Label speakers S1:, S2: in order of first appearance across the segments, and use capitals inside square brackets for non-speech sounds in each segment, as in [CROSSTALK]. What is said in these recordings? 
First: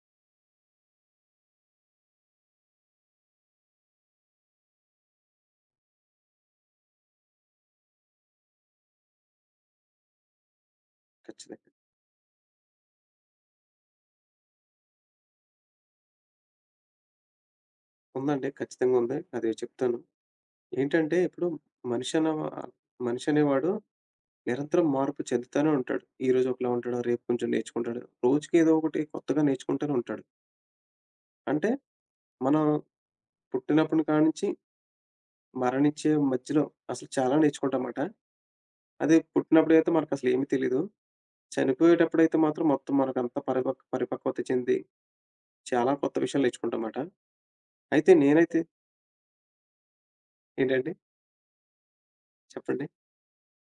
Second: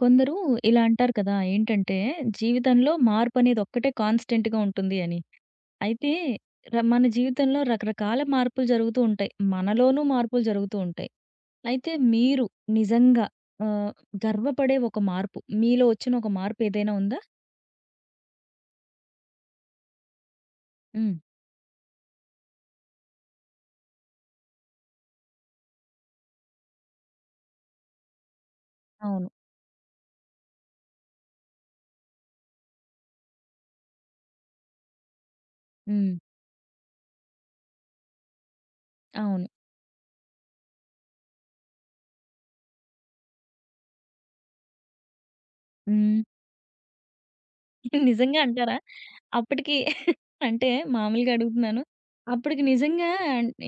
S1: కొందరు ఇలా అంటారు కదా! ఏంటంటే, జీవితంలో మార్పనేది ఒక్కటే కాన్‌స్టెంట్‌గా ఉంటుంది అని. అయితే మన జీవితంలో రకరకాల మార్పులు జరుగుతూ ఉంటాయి. మనలోనూ మార్పులు జరుగుతూ ఉంటాయి.
S2: ఖచ్చితంగా.
S1: అయితే మీరు నిజంగా ఆహ్, గర్వపడే ఒక మార్పు, మీలో వచ్చిన ఒక మార్పు ఏదైనా ఉందా?
S2: ఉందండి. ఖచ్చితంగా ఉంది. అది చెప్తాను.
S1: హ్మ్.
S2: ఏంటంటే ఇప్పుడు మనిషి అనే వా మనిషి అనేవాడు నిరంతరం మార్పు చెందుతానే ఉంటాడు. ఈరోజు ఒకలా ఉంటాడు. రేపు కొంచెం నేర్చుకుంటాడు. రోజుకి ఏదో ఒకటి
S1: అవును.
S2: కొత్తగా నేర్చుకుంటూనే ఉంటాడు. అంటే మనం పుట్టినప్పటి కానుంచి మరణించే
S1: హ్మ్.
S2: మధ్యలో అసలు చాలా నేర్చుకుంటామాట. అదే
S1: అవును.
S2: పుట్టినప్పుడైతే మనకసలు ఏమీ తెలీదు. చనిపోయేటప్పుడైతే మాత్రం మొత్తం మనకంతా పరిపక్వత చెంది చాలా కొత్త
S1: హ్మ్.
S2: విషయాలు నేర్చుకుంటామాట. అయితే
S1: నిజంగా
S2: నేనైతే
S1: అంటారా? అప్పటికి [LAUGHS] అంటే
S2: ఏంటండి?
S1: మామూలుగా అడుగుతున్నాను. అప్పటికి
S2: చెప్పండి.
S1: నిజంగా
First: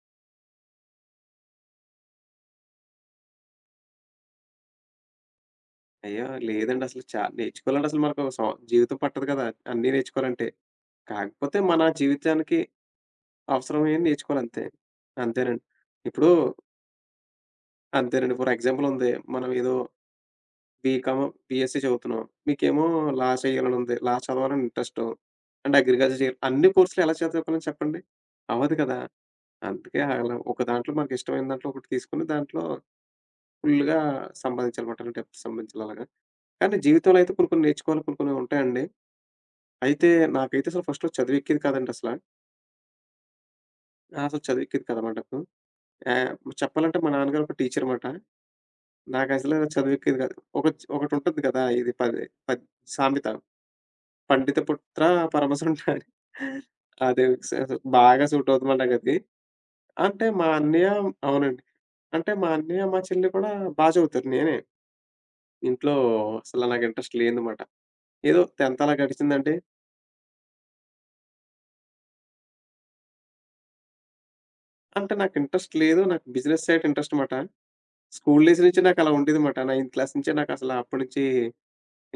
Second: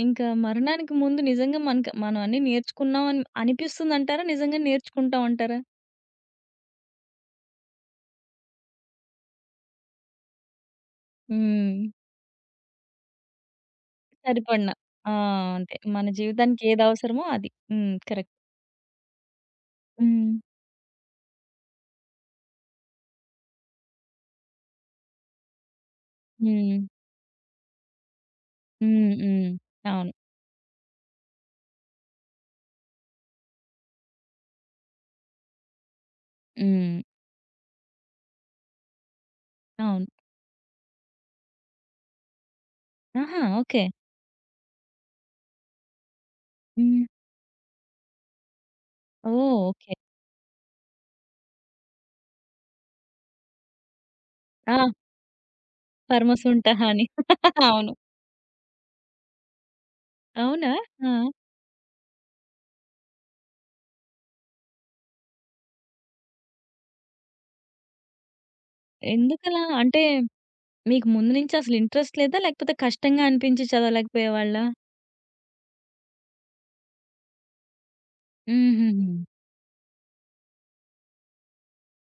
S1: ఇంకా మరణానికి ముందు నిజంగా మనకు మనం అన్నీ నేర్చుకున్నాం అని అనిపిస్తుందంటారా? నిజంగా నేర్చుకుంటాం అంటారా?
S2: అయ్యో! లేదండి అసలు నేర్చుకోవాలంటే అసలు మనకు ఒక సం జీవితం పట్టదు కదా! అన్నీ నేర్చుకోవాలంటే. కాకపోతే
S1: హ్మ్.
S2: మన జీవితానికి అవసరమైనవి నేర్చుకోవాలంతే.
S1: సరిపడిన. ఆ!
S2: అంతేనండి.
S1: అంతే. మన
S2: ఇప్పుడు
S1: జీవితానికి ఏది అవసరమో అది. హ్మ్. కరెక్ట్.
S2: అంతేనండి. ఫర్ ఎగ్జాంపుల్ ఉంది. మనం ఏదో
S1: హ్మ్.
S2: బీకామ్, బీఎస్సీ చదువుతున్నాం. మీకేమో లా చేయాలని ఉంది. లా చదవాలని ఇంట్రెస్ట్. అండ్ అగ్రికల్చర్ చేయాలి. అన్ని
S1: హ్మ్.
S2: కోర్సులు ఎలా చదువుకోవాలని చెప్పండి? అవ్వదు కదా!
S1: హ్మ్. హ్మ్.
S2: అందుకే
S1: అవును.
S2: అలా ఒక దాంట్లో మనకి ఇష్టమైన దాంట్లో ఒకటి తీసుకొని దాంట్లో ఫుల్‌గా సంపాదించాలన్నమాట. డబ్బు సంపాదించాలి అలాగా. కానీ
S1: హ్మ్.
S2: జీవితంలో అయితే కొన్ని కొన్ని నేర్చుకోవాలి. కొన్ని కొన్ని ఉంటాయండి.
S1: అవును.
S2: అయితే నాకైతే అసలు ఫస్ట్‌లో చదువెక్కేది కాదండి అసల.
S1: ఆహా! ఓకే.
S2: ఆ! అసలు చదువెక్కేది కాదనమాట నాకు. ఆహ్, చెప్పాలంటే
S1: హ్మ్.
S2: మా నాన్నగారు ఒక టీచర్ మాట. నాకసలు
S1: ఓహ్! ఓకే.
S2: చదువెక్కేది కాదు. ఒకటుంటది కదా! ఇది పది పద్ సామెత పండిత
S1: ఆ!
S2: పుత్ర పరమసుంట అని.
S1: పరమ సుంఠ అని.
S2: అది స
S1: [LAUGHS]
S2: స
S1: అవును.
S2: బాగా సూట్ అవుతుందండి నాకది. అంటే మా
S1: అవునా?
S2: అన్నయ్య
S1: ఆ!
S2: అవునండి. అంటే మా అన్నయ్య, మా చెల్లి కూడా బా చదువుతారు. నేనే ఇంట్లో అసలు నాకు ఇంట్రెస్ట్ లేదనమాట. ఏదో 10థ్ అలా గడిచిందండి.
S1: ఎందుకలా? అంటే మీకు ముందు నుంచి అసలు ఇంట్రెస్ట్ లేదా? లేకపోతే కష్టంగా అనిపించి చదవలేకపోయేవాళ్ళా?
S2: అంటే నాకు ఇంట్రెస్ట్ లేదు. నాకు బిజినెస్ సైడ్ ఇంట్రెస్ట్ మాట. స్కూల్ డేస్ నుంచి నాకలా
S1: హుహుహు.
S2: ఉండేదమాట. నైన్త్ క్లాస్ నుంచే నాకసల అప్పటి నుంచి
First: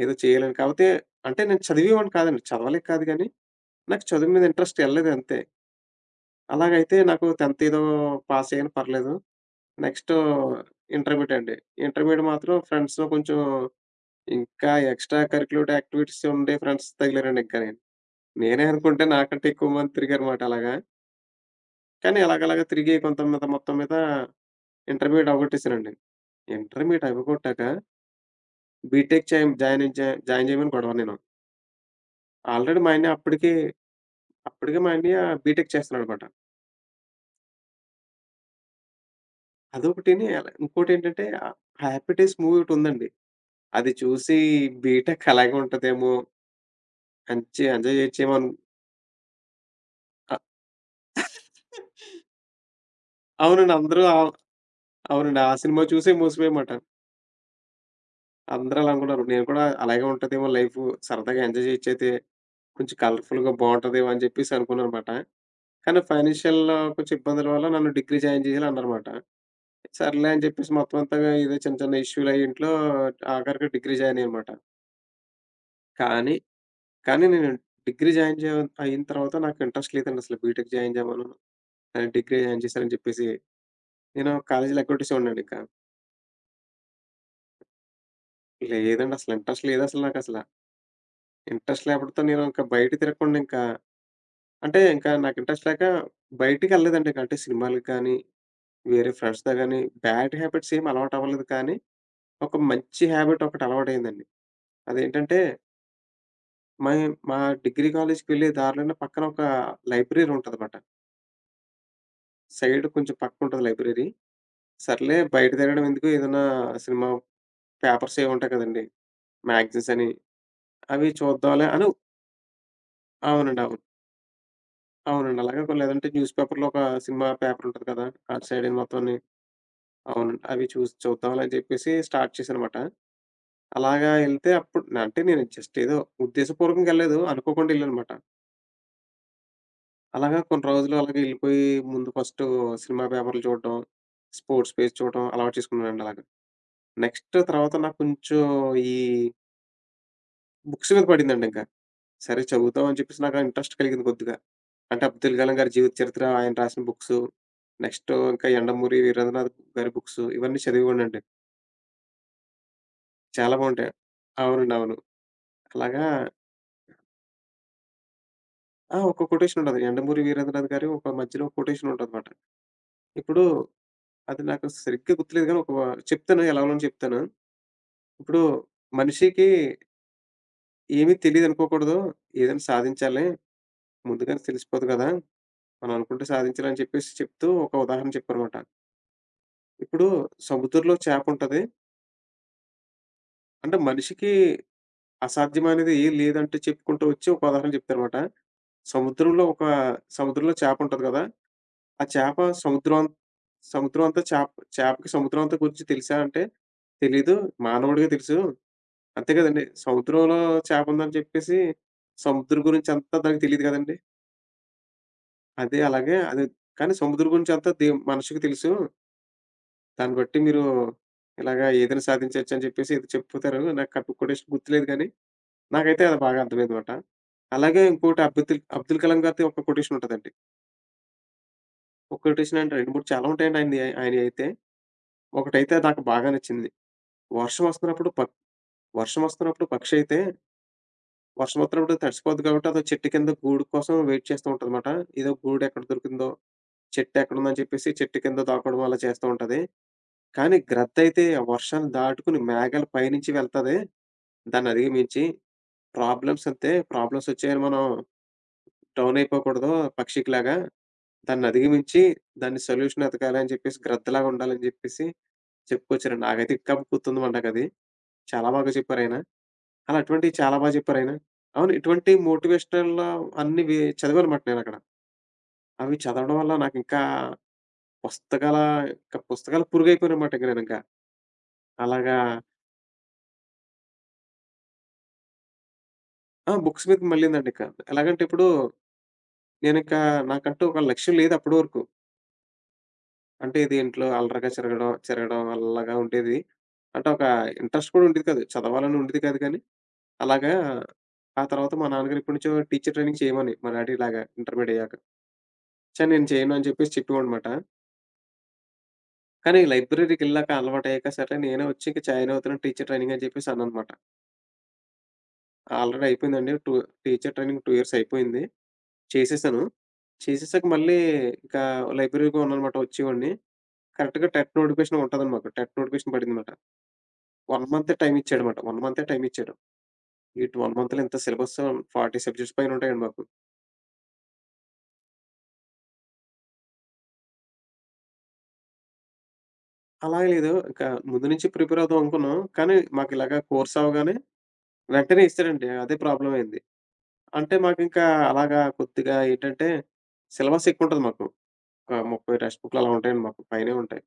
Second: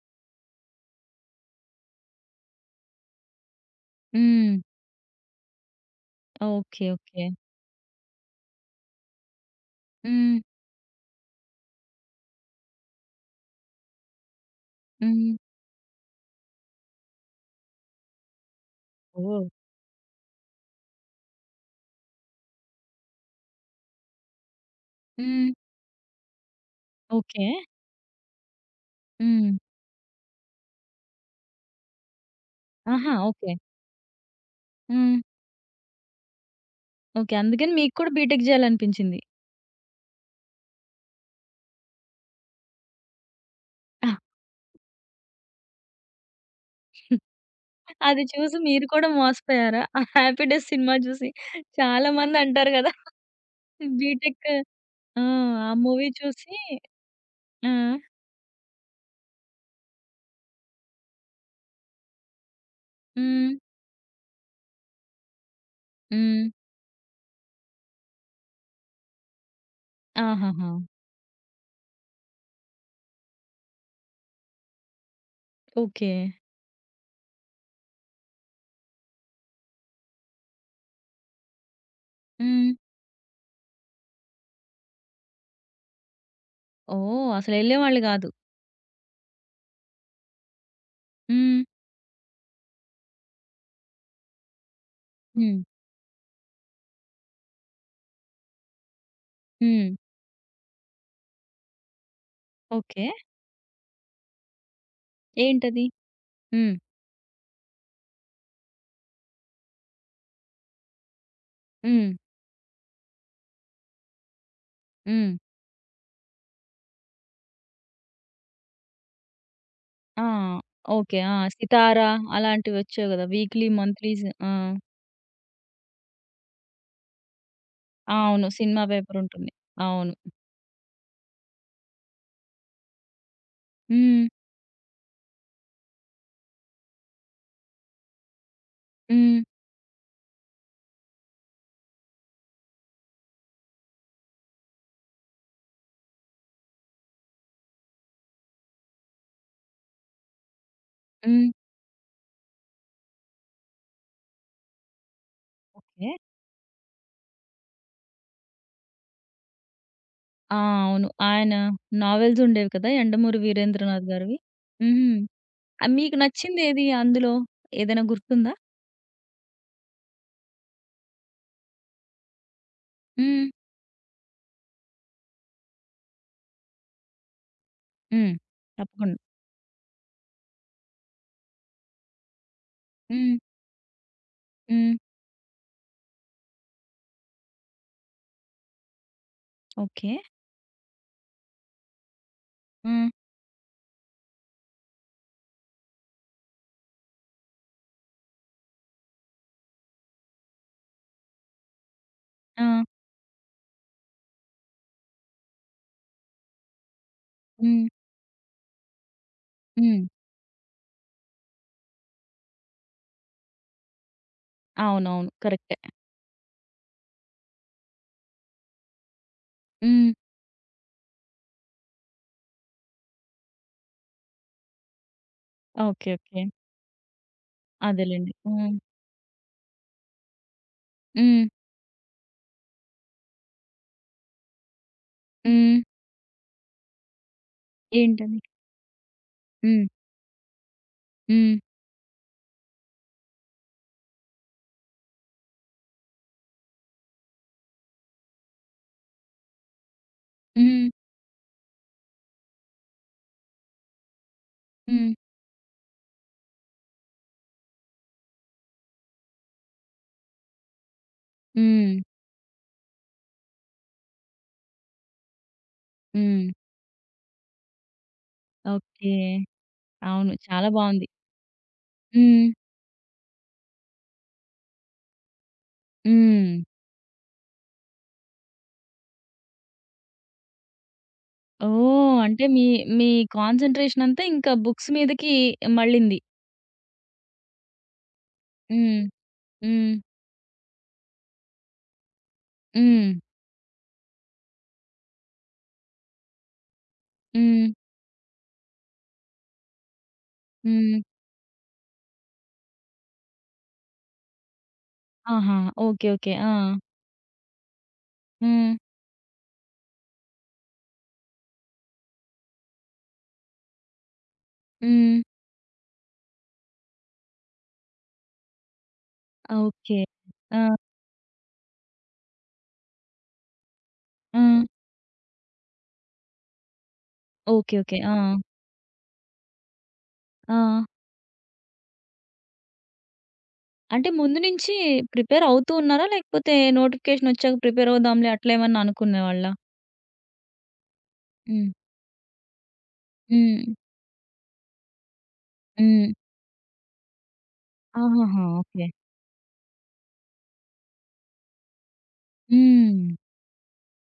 S2: ఏదో చేయాలని కాపోతే అంటే నేను చదివేవాడిని కాదండి. చదవలేక కాదు గానీ, నాకు చదువు మీద
S1: హ్మ్.
S2: ఇంట్రెస్ట్ ఎళ్ళలేదు అంతే.
S1: ఓకే.
S2: అలాగైతే
S1: ఓకే.
S2: నాకు 10థ్ ఏదో పాస్ అయ్యాను పర్లేదు. నెక్స్ట్
S1: హ్మ్.
S2: ఇంటర్మీడియేట్ అండి. ఇంటర్మీడియేట్ మాత్రం ఫ్రెండ్స్‌తో కొంచెం ఇంకా ఎక్స్‌ట్రా
S1: హ్మ్.
S2: కరిక్యులర్ యాక్టివిటీస్ ఉండే ఫ్రెండ్స్ తగిలారండి ఇంకా నేను. నేనే అనుకుంటే నాకంటే
S1: ఓహ్!
S2: ఎక్కువ మంది తిరిగారుమాట అలాగా. కానీ అలాగలాగా తిరిగి కొంత మీద మొత్తం మీద ఇంటర్మీడియేట్
S1: హ్మ్.
S2: అవగొట్టేసానండి. Intermediate
S1: okay.
S2: అవగొట్టాక బీటెక్
S1: హ్మ్.
S2: చేయం జాయిన్ జా జాయిన్ చేయమని గొడవ నేను. ఆల్రెడీ మా
S1: ఆహా!
S2: అన్నయ్య
S1: ఓకే.
S2: అప్పటికే అప్పటికే మా
S1: హ్మ్.
S2: అన్నయ్య బీటెక్ చేస్తున్నాడనమాట.
S1: ఓకే. అందుకని మీకు కూడా బీటెక్ జేయాలనిపించింది.
S2: అదొకటిని ఎలా ఇంకోటేంటంటే 'హ్యాపీ డేస్' మూవీ ఒకటుందండి. అది చూసి బీటెక్ అలాగే ఉంటదేమో, మంచి ఎంజాయ్
S1: అది
S2: చేయొచ్చేమో అను
S1: చూసి మీరు కూడా మోసపోయారా? ఆ
S2: అ
S1: 'హ్యాపీ డేస్' సినిమా చూసి చాలా మంది అంటారు గదా!
S2: అవునండి. అందరూ
S1: బీటెక్ ఆ!
S2: అవునండి. ఆ
S1: ఆ
S2: సినిమా
S1: మూవీ
S2: చూసే
S1: చూసి
S2: మోసపోయామాట.
S1: ఆ!
S2: అందరూ అలా అనుకున్నారు. నేను కూడా అలాగే ఉంటదేమో లైఫు సరదాగా ఎంజాయ్ చేయొచ్చయితే, కొంచెం
S1: హ్మ్.
S2: కలర్‌ఫుల్‌గా బావుంటదేమో అని చెప్పేసి అనుకున్నాననమాట. కానీ
S1: హ్మ్.
S2: ఫైనాన్షియల్‌లో కొంచెం ఇబ్బందుల వల్ల నన్ను డిగ్రీ జాయిన్ చేయాలన్నారమాట. సర్లే అని
S1: ఆహాహా!
S2: జెప్పేసి మొత్తం అంతా ఏదో చిన్న చిన్న ఇష్యూలయి ఇంట్లో ఆఖరికి డిగ్రీ జాయిన్ అయ్యానమాట.
S1: ఓకే.
S2: కానీ, కానీ నేను డిగ్రీ జాయిన్ జే అయిన తర్వాత నాకు ఇంట్రెస్ట్ లేదండి అసలు బీటెక్ జాయిన్ జేమను. డిగ్రీ జాయిన్
S1: హ్మ్.
S2: చేశానని జెప్పేసి. నేను కాలేజీలు ఎగ్గొట్టేసేవాడినండి ఇంకా.
S1: ఓహ్! అసలెళ్ళేవాళ్ళు గాదు.
S2: లేదండి అసలు ఇంట్రెస్ట్ లేదసలు నాకసల.
S1: హ్మ్.
S2: ఇంట్రెస్ట్ లేకపోతే నేను ఇంక బయట తిరగకుండా ఇంకా అంటే ఇంకా నాకు
S1: హ్మ్.
S2: ఇంట్రెస్ట్ లేక బయటికెళ్ళలేదండి. అంటే సినిమాలకి గానీ, వేరే ఫ్రెండ్స్‌తో గానీ
S1: హ్మ్.
S2: బ్యాడ్ హ్యాబిట్స్ ఏమి అలవాటవ్వలేదు కానీ, ఒక మంచి
S1: ఓకే.
S2: హ్యాబిట్ ఒకటి అలవాటయిందండి. అదేంటంటే
S1: ఏంటది? హ్మ్.
S2: మై మా డిగ్రీ కాలేజ్‌కెళ్ళే దారిలోనే పక్కన ఒక లైబ్రరీ ఉంటదమాట.
S1: హ్మ్.
S2: సైడ్ కొంచెం పక్కుంటది లైబ్రరీ. సర్లే
S1: హ్మ్.
S2: బయట తిరగడం ఎందుకు ఏదైనా సినిమా పేపర్స్ ఏవో ఉంటాయి కదండీ! మ్యాగజైన్స్ అని
S1: ఆ!
S2: అవి
S1: ఓకే. ఆ!
S2: చూద్దాంలే అని
S1: 'సితారా' అలాంటివొచ్చేవి గదా!
S2: అవునండి.
S1: వీక్లీ,
S2: అవును.
S1: మంత్లీస్ ఆ!
S2: అవునండి. అలాగే కొన్ని, లేదంటే న్యూస్ పేపర్‌లో ఒక సినిమా పేపర్ ఉంటది కదా!
S1: అవును.
S2: అటు సైడ్
S1: సినిమా
S2: మొత్తాన్ని
S1: పేపరుంటుంది. అవును.
S2: అవునండి. అవి చూసి చూద్దాంలే అని చెప్పేసి స్టార్ట్ చేశానమాట. అలాగా
S1: హ్మ్.
S2: ఎళ్తే అప్పుడు అంటే నేను జస్ట్ ఏదో ఉద్దేశపూర్వకంగా ఎళ్ళలేదు. అనుకోకుండా ఎళ్ళానమాట.
S1: హ్మ్.
S2: అలాగా కొన్ని రోజులు అలాగే ఎళ్ళిపోయి ముందు ఫస్టు సినిమా పేపర్‌లు చూడడం, స్పోర్ట్స్ పేజ్ చూడడం అలవాటు చేసుకున్నానండి అలాగా. నెక్స్ట్ తర్వాత నాకు కొంచెం ఈ బుక్స్ మీద పడిందండి
S1: హ్మ్.
S2: ఇంక. సరే చదువుదాం అని చెప్పేసి నాకు ఇంట్రెస్ట్ కలిగింది కొద్దిగా. అంటే అబ్దుల్ కలాం గారి జీవిత
S1: ఓకే.
S2: చరిత్ర, ఆయన రాసిన బుక్సు, నెక్స్ట్ ఇంకా యండమూరి వీరేంద్రనాథ్ గారి బుక్సు
S1: ఆ!
S2: ఇవన్నీ
S1: అవును.
S2: చదివేవాడినండి.
S1: ఆయన నావెల్సుండేవి కదా! 'యండమూరి
S2: చాలా బావుంటాయి.
S1: వీరేంద్రనాథ్' గారివి.
S2: అవునండి. అవును.
S1: హ్మ్.
S2: అలాగా
S1: మీకు నచ్చిందేది అందులో? ఏదైనా గుర్తుందా?
S2: ఆ! ఒక కొటేషన్ ఉంటది. యండమూరి వీరేంద్రనాథ్ గారి ఒక మధ్యలో కొటేషన్ ఉంటదన్నమాట. ఇప్పుడు
S1: హ్మ్.
S2: అది నాకు సరిగ్గా గుర్తులేదు గానీ ఒక చెప్తాను ఎలాగోలని చెప్తాను.
S1: హ్మ్.
S2: ఇప్పుడు
S1: తప్పకుండా.
S2: మనిషికి ఏమీ తెలీదనుకోకూడదు. ఏదైనా సాధించాలి.
S1: హ్మ్.
S2: ముందుగానే తెలిసిపోదు
S1: హ్మ్.
S2: గదా! మనం అనుకుంటే సాధించాలని చెప్పేసి చెప్తూ ఒక ఉదాహరణ చెప్పారమాట. ఇప్పుడు
S1: ఓకే.
S2: సముద్రంలో చేపుంటది.
S1: హ్మ్.
S2: అంటే మనిషికి అసాధ్యమనేది ఏం లేదంటూ చెప్పుకుంటూ వచ్చి ఒక ఉదాహరణ చెప్తారమాట. సముద్రంలో ఒక సముద్రంలో చేపుంటది గదా! ఆ చేప
S1: ఆ!
S2: సముద్రం అంత- సముద్రం అంతా చేప చేపకి సముద్రం అంతా గురించి తెలుసా అంటే, తెలీదు.
S1: హ్మ్.
S2: మానవుడికే తెలుసు. అంతే కదండీ!
S1: హ్మ్.
S2: సముద్రంలో చేప ఉందని చెప్పేసి సముద్రం గురించి అంతా దానికి తెలీదు కదండీ!
S1: అవునవును. కరెక్టే.
S2: అదే అలాగే అది కానీ సముద్రం గురించి అంతా దే మనిషికి తెలుసు.
S1: హ్మ్.
S2: దాన్ని బట్టి మీరు ఇలాగా ఏదైనా సాధించొచ్చు అని చెప్పేసి ఏదో చెప్పుతారు. నాకు ఆ కొటేషన్ కూడా గుర్తులేదు కానీ, నాకైతే
S1: ఓకే.
S2: అది బాగా
S1: ఓకే.
S2: అర్థమైందన్నమాట. అలాగే ఇంకోటి
S1: అదేలెండి.
S2: అబ్దుల్
S1: హ్మ్.
S2: అబ్దుల్ కలాం గారిది ఒక కొటేషన్ ఉంటదండి.
S1: హ్మ్.
S2: ఒక కొటేషన్ అంటే 2, 3 చాలా ఉంటాయండి ఆయనయి ఆయనయి అయితే.
S1: హ్మ్.
S2: ఒకటైతే నాకు బాగా నచ్చింది. వర్షం వస్తున్నప్పుడు పక్
S1: ఏంటది?
S2: వర్షం వస్తున్నప్పుడు
S1: హ్మ్.
S2: పక్షి అయితే
S1: హ్మ్.
S2: వర్షం వస్తున్నప్పుడు తడిసిపోద్ది కాబట్టి అదో చెట్టు కింద గూడు కోసం వెయిట్ చేస్తూ ఉంటదన్నమాట. ఏదో గూడు ఎక్కడ దొరికిందో, చెట్టు ఎక్కడుందని చెప్పేసి చెట్టు కింద దాక్కోవడం అలా చేస్తూ ఉంటది. కానీ
S1: హ్మ్.
S2: గ్రద్ద అయితే ఆ వర్షాన్ని దాటుకొని మేఘాల పైనుంచి వెళ్తది. దాన్ని
S1: హ్మ్.
S2: అధిగమించి ప్రాబ్లమ్స్ వచ్చాయని మనం డౌన్ అయిపోకూడదు పక్షికిలాగా. దాన్ని
S1: హ్మ్.
S2: అధిగమించి దాన్ని సొల్యూషన్ ఎతకాలి అని చెప్పేసి గ్రద్దలాగా ఉండాలని చెప్పేసి చెప్పుకొచ్చారండి.
S1: హ్మ్.
S2: నాకైతే ఇంకా గుర్తుందన్నమాట నాకది. చాలా బాగా
S1: ఓకే.
S2: చెప్పారాయన. అలా
S1: అవును.
S2: అటువంటివి చాలా
S1: చాలా
S2: బా
S1: బావుంది.
S2: చెప్పారాయన. అవును. ఇటువంటి
S1: హ్మ్.
S2: మోటివేషనల్ అన్నీ వే చదివానమాట నేనక్కడ. అవి చదవడం
S1: హ్మ్.
S2: వల్ల నాకింకా పుస్తకాల పుస్తకాల పురుగయిపోయానమాట ఇంక నేనింక. అలాగా
S1: ఓహ్! అంటే మీ మీ కాన్సంట్రేషన్ అంతా ఇంకా బుక్స్ మీదకి మళ్ళింది.
S2: ఆ! బుక్స్ మీదకి మళ్ళిందండింక. ఎలాగంటే ఇప్పుడు
S1: హ్మ్. హ్మ్.
S2: నేనింకా నాకంటూ ఒక లక్ష్యం లేదు అప్పటి వరకు.
S1: హ్మ్.
S2: అంటే ఇది ఇంట్లో అల్లరిగా చెరగడం, చెరగడం అలాగా ఉండేది. అంటే ఒక
S1: హ్మ్.
S2: ఇంట్రెస్ట్ కూడా ఉండేది కాదు. చదవాలని ఉండేది కాదు కానీ అలాగా
S1: హ్మ్.
S2: ఆ తర్వాత మా నాన్నగారు ఎప్పటి నుంచో టీచర్ ట్రైనింగ్ చేయమని మా డాడీ ఇలాగా ఇంటర్మీడియట్ అయ్యాక.
S1: ఆహా!
S2: చా
S1: ఓకే.
S2: నేను
S1: ఓకే. ఆ!
S2: చేయను అని చెప్పేసి చెప్పేవాడనమాట.
S1: హ్మ్.
S2: కానీ లైబ్రరీకెళ్ళాక అలవాటయ్యాక సరే నేనే వచ్చి ఇంక జాయిన్ అవుతున్నాను టీచర్ ట్రైనింగ్ అని చెప్పేసి అన్నాననమాట.
S1: హ్మ్.
S2: ఆల్రెడీ అయిపోయిందండి. టీచర్ ట్రైనింగ్ 2 years ఇయర్స్ అయిపోయింది. చేసేసాను.
S1: ఓకే.
S2: చేసేసాక
S1: ఆ!
S2: మళ్ళీ ఇక లైబ్రరీ‌కి ఉన్నాననమాట వచ్చేవాడిని. కరెక్ట్‌గా
S1: ఆ!
S2: టెట్ నోటిఫికేషన్ ఉంటదండి మాకు. టెట్ నోటిఫికేషన్ పడిందనమాట. 1 month
S1: ఓకే.
S2: మంతే
S1: ఓకే. ఆ!
S2: టైమ్ ఇచ్చాడనమాట. 1 month మంతే టైమ్ ఇచ్చాడు. ఇటు 1 month
S1: ఆ!
S2: మంత్‌లో ఇంత సిలబస్ 40 సబ్జెక్ట్స్ పైన ఉంటాయండి మాకు.
S1: అంటే ముందు నుంచి ప్రిపేర్ అవుతూ ఉన్నారా? లేకపోతే నోటిఫికేషన్ ఒచ్చాక ప్రిపేర్ అవుదాంలే అట్లా ఏమన్నా అనుకునేవాళ్ళా?
S2: అలా లేదు. ఇక ముందు నుంచి
S1: హ్మ్.
S2: ప్రిపేర్ అవుదాం అనుకున్నాం. కానీ మాకు ఇలాగ
S1: హ్మ్.
S2: కోర్స్ అవ్వగానే వెంటనే ఇచ్చారండి. అదే
S1: హ్మ్.
S2: ప్రాబ్లమ్ అయింది. అంటే మాకింకా
S1: ఆహాహా!
S2: అలాగా
S1: ఓకే.
S2: కొద్దిగా ఏంటంటే, సిలబస్ ఎక్కువుంటది మాకు. ఒక 30 టెక్స్ట్ బుక్‌లు అలా
S1: హ్మ్.
S2: ఉంటాయండి మాకు. పైనే ఉంటాయి.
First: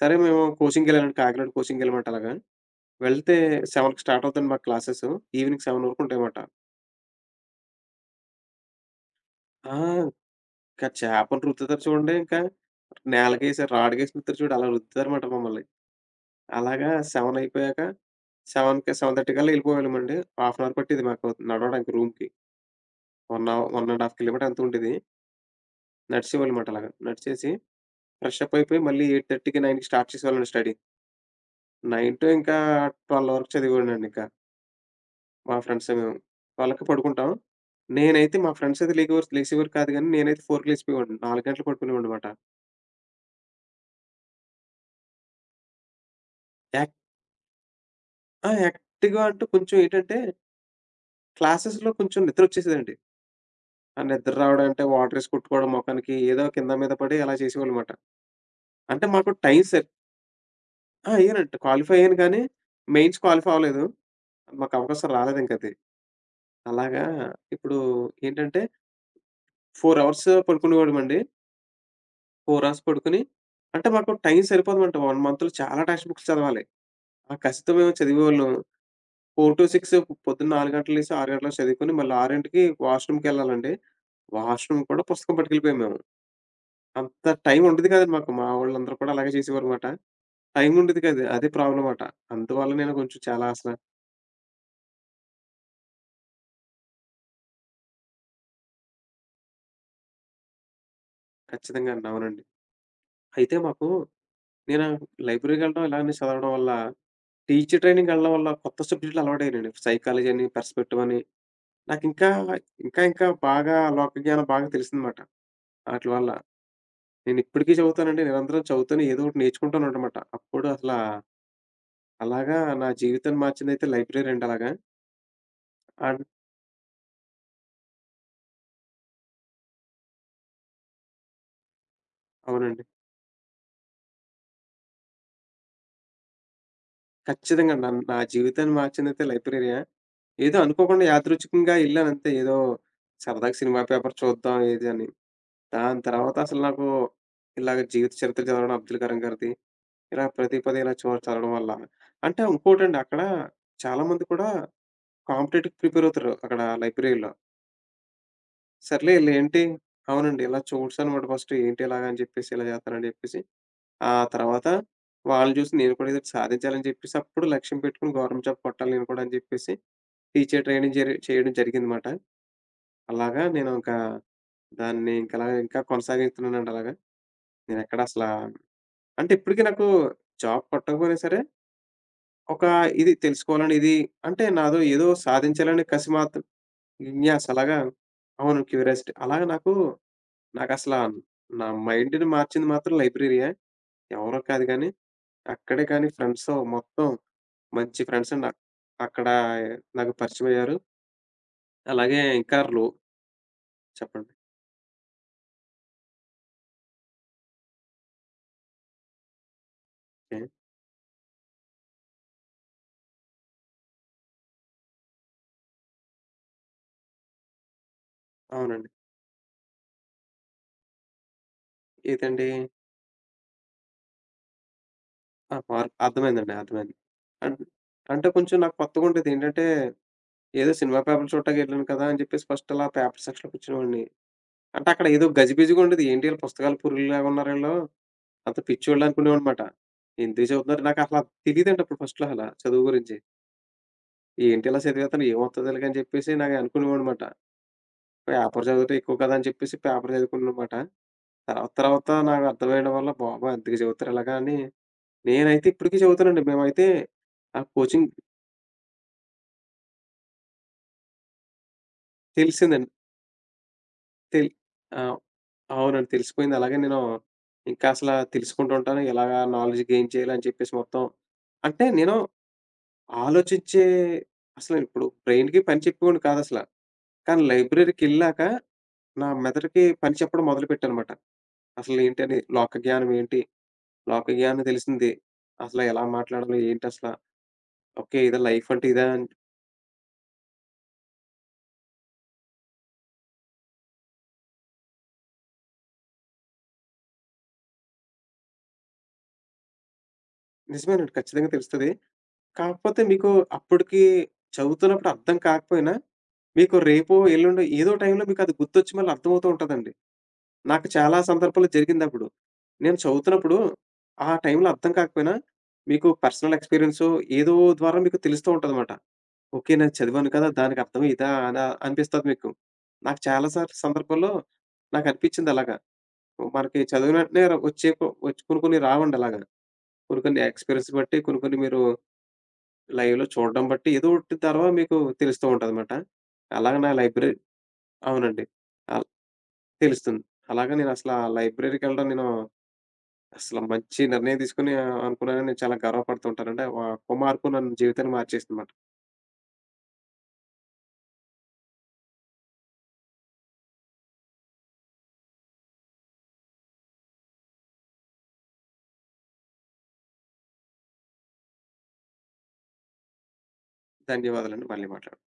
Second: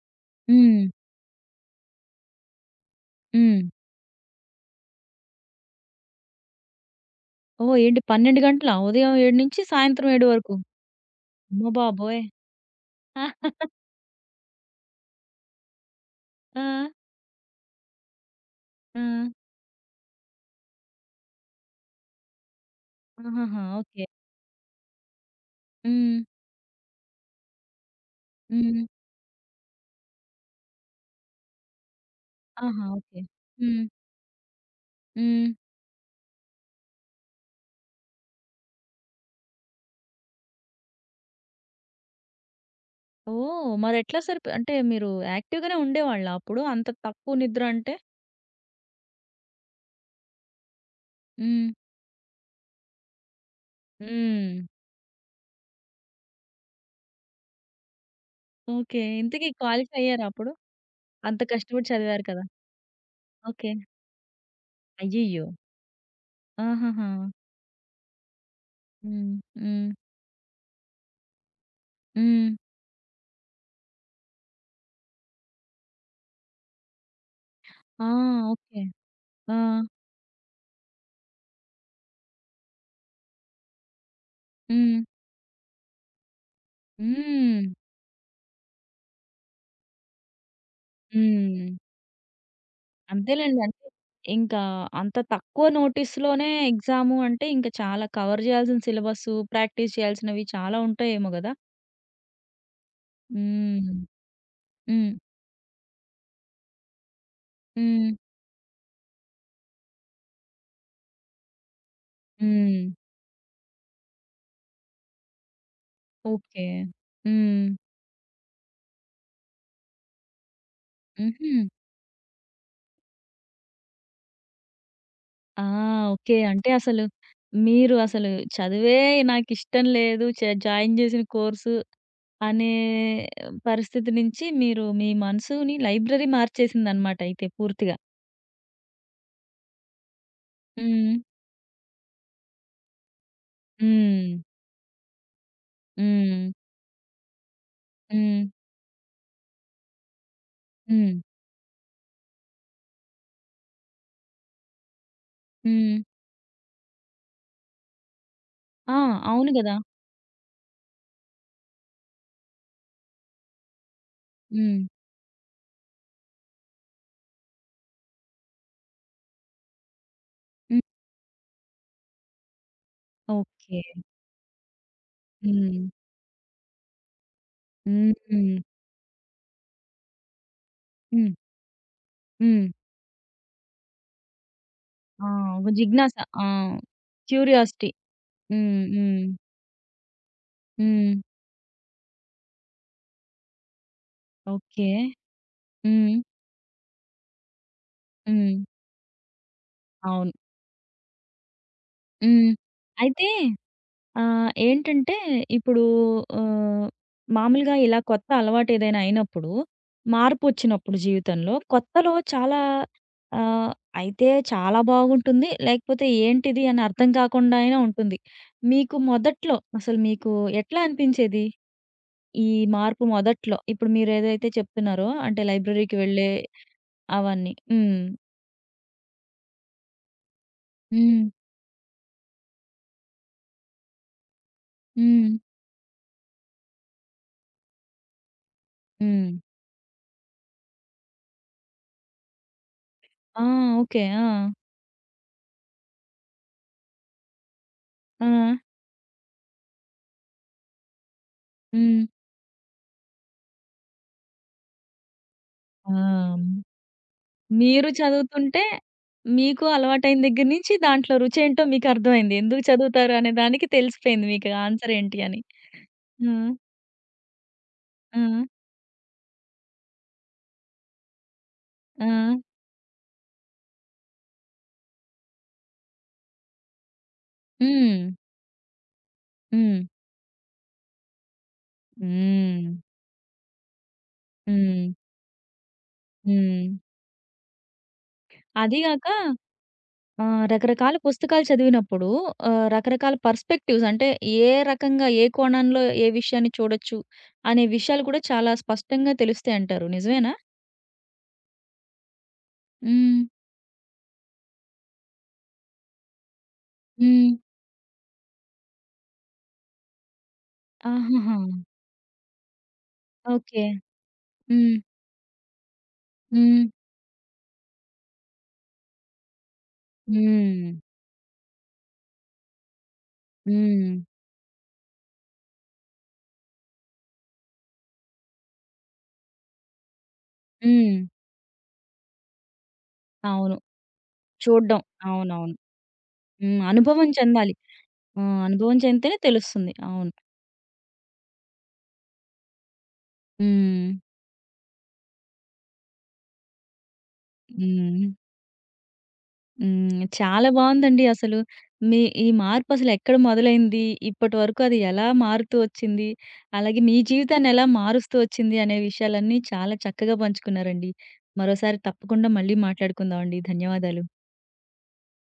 S2: సరే మేము
S1: హ్మ్.
S2: కోచింగ్‌కెళ్ళానండి. కాకినాడ కోచింగ్‌కెళ్ళమంటే అలాగా. వెళ్తే
S1: హ్మ్.
S2: 7కి స్టార్ట్ అవుతాయండి మాకు క్లాసెసు. ఈవినింగ్ 7 వరకు ఉంటాయమాట.
S1: ఓహ్! ఏంటి 12 గంటలా? ఉదయం 7 నుంచి
S2: ఆ!
S1: సాయంత్రం 7 వరకు.
S2: ఇంకా చేపను
S1: అమ్మ
S2: రుద్దుతారు చూడండి
S1: బాబోయ్!
S2: ఇంకా.
S1: ఆ!
S2: నేలకేసి, రాడ్‌కేసి రుద్దుతారు చూడు అలా రుద్దుతారన్నమాట మమ్మల్ని.
S1: ఆ!
S2: అలాగా 7 అయిపోయాక 7కి 7:30 కల్లా ఎళ్ళిపోయేవాళ్ళమండి. హాఫ్ అన్ అవర్ పట్టేది మాకు నడవడానికి రూమ్‌కి. 1
S1: ఆహాహా!
S2: Hour 1
S1: okay.
S2: ½ కిలోమీటర్ ఎంతో ఉండేది.
S1: హ్మ్.
S2: నడిచేవాళ్ళమాట అలాగా. నడిచేసి ఫ్రెషప్ అయిపోయి
S1: హ్మ్.
S2: మళ్ళీ 8:30కి, 9కి స్టార్ట్ చేసేవాళ్ళం స్టడీ. 9 టు ఇంకా
S1: ఆహా! ఓకే.
S2: 12 వరకు
S1: హ్మ్.
S2: చదివేవాడినండింకా.
S1: హ్మ్.
S2: మా ఫ్రెండ్స్ మేము. 12కి పడుకుంటాం. నేనైతే మా ఫ్రెండ్స్ అయితే లేసేవారు కాదు గానీ, నేనైతే 4కి లేసిపోయేవాడిని. 4 గంటలు పడుకునేవాడినమాట.
S1: ఓహ్! మరెట్లా సరిపో అంటే మీరు యాక్టివ్‌గానే ఉండేవాళ్ళా అప్పుడు? అంత
S2: యాక్
S1: తక్కువ నిద్ర అంటే?
S2: ఆ! యాక్టివ్‌గా అంటూ కొంచెం ఏంటంటే,
S1: హ్మ్.
S2: క్లాసెస్‌లో కొంచెం నిద్రొచ్చేసేదండి. ఆ నిద్ర
S1: హ్మ్.
S2: రావడం అంటే వాటరేసి కొట్టుకోవడం మొఖానికి, ఏదో కింద మీద పడి అలా చేసేవాళ్ళమాట.
S1: ఓకే.
S2: అంటే మాకు
S1: ఇంతకీ
S2: టైం సెట్
S1: క్వాలిఫై అయ్యారా అప్పుడు?
S2: ఆ!
S1: అంత
S2: అయ్యానంట.
S1: కష్టపడి
S2: క్వాలిఫై అయ్యాను
S1: చదివారు
S2: కానీ,
S1: కదా!
S2: Mains qualify
S1: okay.
S2: అవ్వలేదు. మాకు అవకాశం
S1: అయ్యయ్యో!
S2: రాలేదింకది. అలాగా
S1: ఆహాహా!
S2: ఇప్పుడు ఏంటంటే
S1: హ్మ్. హ్మ్.
S2: 4 అవర్స్ పడుకునేవాడిమండి.
S1: హ్మ్.
S2: 4 అవర్స్ పడుకొని అంటే మాకు టైం సరిపోదనమాట. 1 month మంత్‌లో చాలా టెక్స్ట్ బుక్స్ చదవాలి. ఆ కసితో మేము
S1: ఆ!
S2: చదివేవాళ్ళం.
S1: ఓకే. ఆ!
S2: 4-6 పొద్దున్న 4 గంటలు లేసి 6 గంటలకు చదువుకొని మళ్ళీ 6కి వాష్‌రూమ్‌కెళ్ళాలండి. వాష్‌రూమ్
S1: హ్మ్.
S2: కూడా పుస్తకం పట్టుకెళ్ళిపోయాం మేము. అంత
S1: హ్మ్.
S2: టైం ఉండేది కాదండి మాకు. మా వోళ్ళందరూ కూడా అలాగే చేసేవారనమాట. టైం ఉండేది కాదు. అదే
S1: హ్మ్.
S2: ప్రాబ్లమ్ మాట. అందువల్ల నేను కొంచెం చాలా
S1: అంతేలెండి.
S2: అసల
S1: అంటే ఇంకా అంత తక్కువ నోటీస్‌లోనే ఎగ్జాము అంటే ఇంకా చాలా కవర్ జేయాల్సిన సిలబస్సు, ప్రాక్టీస్ చేయాల్సినవి చాలా ఉంటాయేమో గదా!
S2: ఖచ్చితంగా అవునండి. అయితే మాకు
S1: హ్మ్.
S2: నేను
S1: హ్మ్.
S2: లైబ్రరీకెళ్ళడం ఇలానే చదవడం వల్ల టీచర్
S1: హ్మ్.
S2: ట్రైనింగ్‌కెళ్ళడం వల్ల కొత్త సబ్జెక్టులు అలవాటయ్యానండి. సైకాలజీ అని, పర్స్పెక్టివ్ అని నాకింకా, ఇంకా
S1: హ్మ్.
S2: ఇంకా ఇంకా బాగా లోక జ్ఞానం బాగా తెలిసిందన్నమాట ఆటిల వల్ల.
S1: ఓకే. హ్మ్.
S2: నేనిప్పటికీ చదువుతానండి. నిరంతరం చదువుతాను. ఏదో ఒకటి నేర్చుకుంటానుంటమాట. అప్పుడు అసలా
S1: హుహు.
S2: అలాగా నా జీవితాన్ని మార్చిందైతే లైబ్రరీ అండి అలాగా.
S1: ఆ!
S2: అన్
S1: ఓకే. అంటే అసలు మీరు చదువే నాకిష్టం లేదు. జాయిన్ చేసిన కోర్సు అనే
S2: అవునండి.
S1: పరిస్థితి నుంచి మీరు మీ మనసుని లైబ్రరీ మార్చేసిందనమాట అయితే
S2: ఖచ్చితంగా
S1: పూర్తిగా.
S2: నా జీవితాన్ని మార్చిందైతే లైబ్రరీయే. ఏదో అనుకోకుండా
S1: హ్మ్.
S2: యాదృచ్ఛికంగా యెళ్ళానంతే. ఏదో సరదాగా సినిమా పేపర్
S1: హ్మ్.
S2: చూద్దాం ఇది అని. దాని తర్వాత
S1: హ్మ్.
S2: అసలు నాకు ఇలాగ జీవిత
S1: హ్మ్.
S2: చరిత్ర చదవడం అబ్దుల్ కరీం గారిది. ఇలా ప్రతి పదే ఇలా చో
S1: హ్మ్.
S2: చదవడం వల్ల. అంటే ఇంకోటండి అక్కడ చాలామంది కూడా కాంపిటేటివ్‌కి
S1: హ్మ్.
S2: ప్రిపేర్ అవుతారు అక్కడ లైబ్రరీలో.
S1: ఆ!
S2: సర్లే
S1: అవును
S2: ఈళ్ళేంటి
S1: గదా!
S2: అవునండి. ఇలా చూసానమాట ఫస్ట్ ఏంటి ఇలాగా అని చెప్పేసి ఇలా చేత్తన్నారని చెప్పేసి, ఆ తర్వాత
S1: హ్మ్.
S2: వాళ్ళని చూసి నేను కూడా ఏదోటి సాధించాలని చెప్పేసి అప్పుడు లక్ష్యం పెట్టుకొని గవర్నమెంట్ జాబ్ కొట్టాలి నేను కూడా అని చెప్పేసి టీచర్
S1: హ్మ్.
S2: ట్రైనింగ్ చేయడం జరిగిందమాట. అలాగా నేను
S1: ఓకే.
S2: ఇంకా దాన్ని ఇంకలా ఇంకా
S1: హ్మ్.
S2: కొనసాగిస్తున్నానండి అలాగా. నేనెక్కడ
S1: హ్మ్.
S2: అసలా
S1: హ్మ్.
S2: అంటే ఇప్పటికి నాకు జాబ్ కొట్టకపోయినా సరే ఒక
S1: హ్మ్.
S2: ఇది తెలుసుకోవాలని ఇది అంటే నాదో ఏదో
S1: ఆ! ఒక
S2: సాధించాలని కసి
S1: జిజ్ఞాస.
S2: మాత్రం
S1: ఆ!
S2: విన్యాస్ అలాగా.
S1: క్యూరియాసిటీ.
S2: అవును.
S1: హ్మ్.
S2: క్యూరియాసిటీ.
S1: హ్మ్.
S2: అలాగా నాకు నాకసలా
S1: హ్మ్.
S2: నా మైండ్‌ని మార్చింది మాత్రం లైబ్రరీయే. ఎవరో కాదు
S1: ఓకే.
S2: గానీ, అక్కడే కానీ
S1: హ్మ్.
S2: ఫ్రెండ్స్‌తో మొత్తం మంచి ఫ్రెండ్స్ నా
S1: హ్మ్.
S2: అక్కడ నాకు
S1: అవును.
S2: పరిచయమయ్యారు. అలాగే
S1: హ్మ్.
S2: ఇంకా రో
S1: అయితే
S2: చెప్పండి.
S1: ఏంటంటే ఇప్పుడు ఆహ్, మామూలుగా ఇలా కొత్త అలవాటేదైనా అయినప్పుడు,
S2: ఓకే.
S1: మార్పొచ్చినప్పుడు జీవితంలో కొత్తలో చాలా ఆహ్, అయితే చాలా బాగుంటుంది. లేకపోతే ఏంటిది అని అర్థం కాకుండా అయినా ఉంటుంది.
S2: అవునండి.
S1: మీకు మొదట్లో అసలు మీకు ఎట్లా అనిపించేది?
S2: ఏదండి?
S1: ఈ మార్పు మొదట్లో ఇప్పుడు మీరేదైతే చెప్తున్నారో అంటే
S2: ఆ! పార్క్
S1: లైబ్రరీకి వెళ్ళే
S2: అర్థమైందండి. అర్థమైంది.
S1: అవన్నీ.
S2: అన్
S1: హ్మ్.
S2: అంటే కొంచెం నాకు కొత్తగుండేది. ఏంటంటే, ఏదో సినిమా
S1: హ్మ్.
S2: పేపర్లు చూడటానికి ఎళ్ళాను కదా! అని చెప్పేసి ఫస్ట్ అలా పేపర్ సెక్షన్‌లో కూర్చునేవాడిని. అంటే అక్కడ ఏదో
S1: హ్మ్.
S2: గజిబిజిగా ఉండేది. ఏంటి ఈళ్ళు పుస్తకాల పురుగుల్లాగా ఉన్నారు ఈళ్ళు. అంత పిచ్చోళ్ళు
S1: హ్మ్.
S2: అనుకునేవాడినమాట. ఎందుకు చదువుతున్నారు నాకసల తెలీదండి అప్పుడు ఫస్ట్‌లో అసల చదువు గురించి.
S1: ఆ! ఓకే. ఆ!
S2: ఏంటి ఇలా చదివేత్తాను ఏమొత్తది ఈళ్ళకి అని చెప్పేసి నాకు అనుకునేవాడినమాట.
S1: ఆ!
S2: పేపర్ చదవటం ఎక్కువ కదా! అని చెప్పేసి పేపర్ చదువుకున్నానమాట. తర్వాత
S1: హ్మ్.
S2: తర్వాత నాకు అర్థమయ్యడం వల్ల బాబోయ్! ఎందుకు చదువుతారు ఇలాగా అని నేనైతే
S1: ఆ!
S2: ఇప్పటికి చదువుతానండి. మేమైతే ఆ
S1: మీరు
S2: కోచింగ్
S1: చదువుతుంటే మీకు అలవాటైన దగ్గర నుంచి దాంట్లో రుచేంటో మీకర్థమైంది. ఎందుకు
S2: తెలిసిందండి.
S1: చదువుతారు అనే దానికి తెలిసిపోయింది
S2: తెల్
S1: మీకు ఆన్సర్
S2: ఆహ్,
S1: ఏంటి అని.
S2: అవునండి.
S1: హ్మ్.
S2: తెలిసిపోయింది. అలాగే నేను ఇంకా అసల
S1: హ్మ్.
S2: తెలుసుకుంటూ ఉంటాను. ఎలాగా నాలెడ్జ్ గెయిన్ చేయాలి అని చెప్పేసి మొత్తం. అంటే
S1: ఆ!
S2: నేను ఆలోచించే అసలు ఇప్పుడు బ్రెయిన్‌కి పని చెప్పేవాడిని కాదసల. కానీ
S1: హ్మ్.
S2: లైబ్రరీకెళ్ళాక నా
S1: హ్మ్.
S2: మెదడుకి పని చెప్పడం మొదలుపెట్టానమాట. అసలు ఏంటని
S1: హ్మ్.
S2: లోక జ్ఞానం ఏంటి? లోక జ్ఞానం
S1: హ్మ్.
S2: తెలిసింది. అసలు ఎలా మాట్లాడాలి
S1: హ్మ్.
S2: ఏంటసల? ఓకే. ఇదా లైఫ్
S1: అది
S2: అంటే
S1: గాక
S2: ఇదా?
S1: రకరకాల పుస్తకాలు చదివినప్పుడు రకరకాల పర్స్‌పెక్టివ్స్ అంటే ఏ రకంగా, ఏ కోణంలో ఏ విషయాన్ని చూడొచ్చు అనే విషయాలు కూడా చాలా స్పష్టంగా తెలుస్తాయంటారు. నిజమేనా?
S2: నిజమేనండి. ఖచ్చితంగా తెలుస్తది. కాకపోతే
S1: హ్మ్.
S2: మీకు అప్పటికి చదువుతున్నప్పుడు అర్థం కాకపోయినా, మీకు రేపో,
S1: హ్మ్.
S2: ఎల్లుండో ఏదో టైంలో మీకది గుర్తొచ్చి మళ్ళీ అర్థమవుతూ ఉంటదండి. నాకు చాలా
S1: ఆహాహా!
S2: సందర్భాల్లో జరిగిందప్పుడు. నేను చదువుతున్నప్పుడు
S1: ఓకే.
S2: ఆ టైంలో
S1: హ్మ్.
S2: అర్థం కాకపోయినా, మీకు పర్సనల్
S1: హ్మ్.
S2: ఎక్స్‌పీరియన్సో ఏదో ద్వారా మీకు తెలుస్తూ ఉంటదన్నమాట. ఓకే. నేను చదివాను కదా!
S1: హ్మ్.
S2: దానికి అర్థం ఇదా? అనా? అనిపిస్తది మీకు. నాకు చాలా సార్లు
S1: హ్మ్.
S2: సందర్భాల్లో నాకనిపిచ్చింది అలాగా. మనకి చదివిన వెంటనే రా- వచ్చే కొ వచ్చి కొన్ని కొన్ని రావండి అలాగా. కొన్ని కొన్ని ఎక్స్‌పీరియన్స్
S1: హ్మ్.
S2: బట్టి కొన్ని కొన్ని మీరు లైవ్‌లో
S1: అవును.
S2: చూడడం బట్టి ఏదో ఒకటి తర్వాత
S1: చూడ్డం.
S2: మీకు తెలుస్తూ
S1: అవునవును.
S2: ఉంటదనమాట.
S1: హ్మ్.
S2: అలాగే నా
S1: అనుభవం
S2: లైబ్రరీ
S1: చెందాలి. ఆ!
S2: అవునండి.
S1: అనుభవం
S2: ఆహ్,
S1: చెందితేనే తెలుస్తుంది. అవును.
S2: తెలుస్తుంది. అలాగే నేనసల ఆ లైబ్రరీకెళ్ళడం నేను అసలు
S1: హ్మ్.
S2: మంచి నిర్ణయం తీసుకొని అనుకున్నానని నేను చాలా గర్వపడుతూ ఉంటానండి. ఆ ఒక్క మార్పు నన్ను
S1: హ్మ్.
S2: జీవితాన్ని మార్చేసిందనమాట.
S1: హ్మ్. చాలా బావుందండి అసలు. మీ ఈ మార్పు అసలెక్కడ మొదలైంది? ఇప్పటి వరకు అది ఎలా మారుతూ వచ్చింది? అలాగే మీ జీవితాన్ని ఎలా మారుస్తూ వచ్చింది అనే విషయాలన్నీ చాలా చక్కగా పంచుకున్నారండి. మరోసారి తప్పకుండా మళ్ళీ మాట్లాడుకుందాం అండి. ధన్యవాదాలు.
S2: ధన్యవాదాలండి. మళ్ళీ మాట్లాడతాను.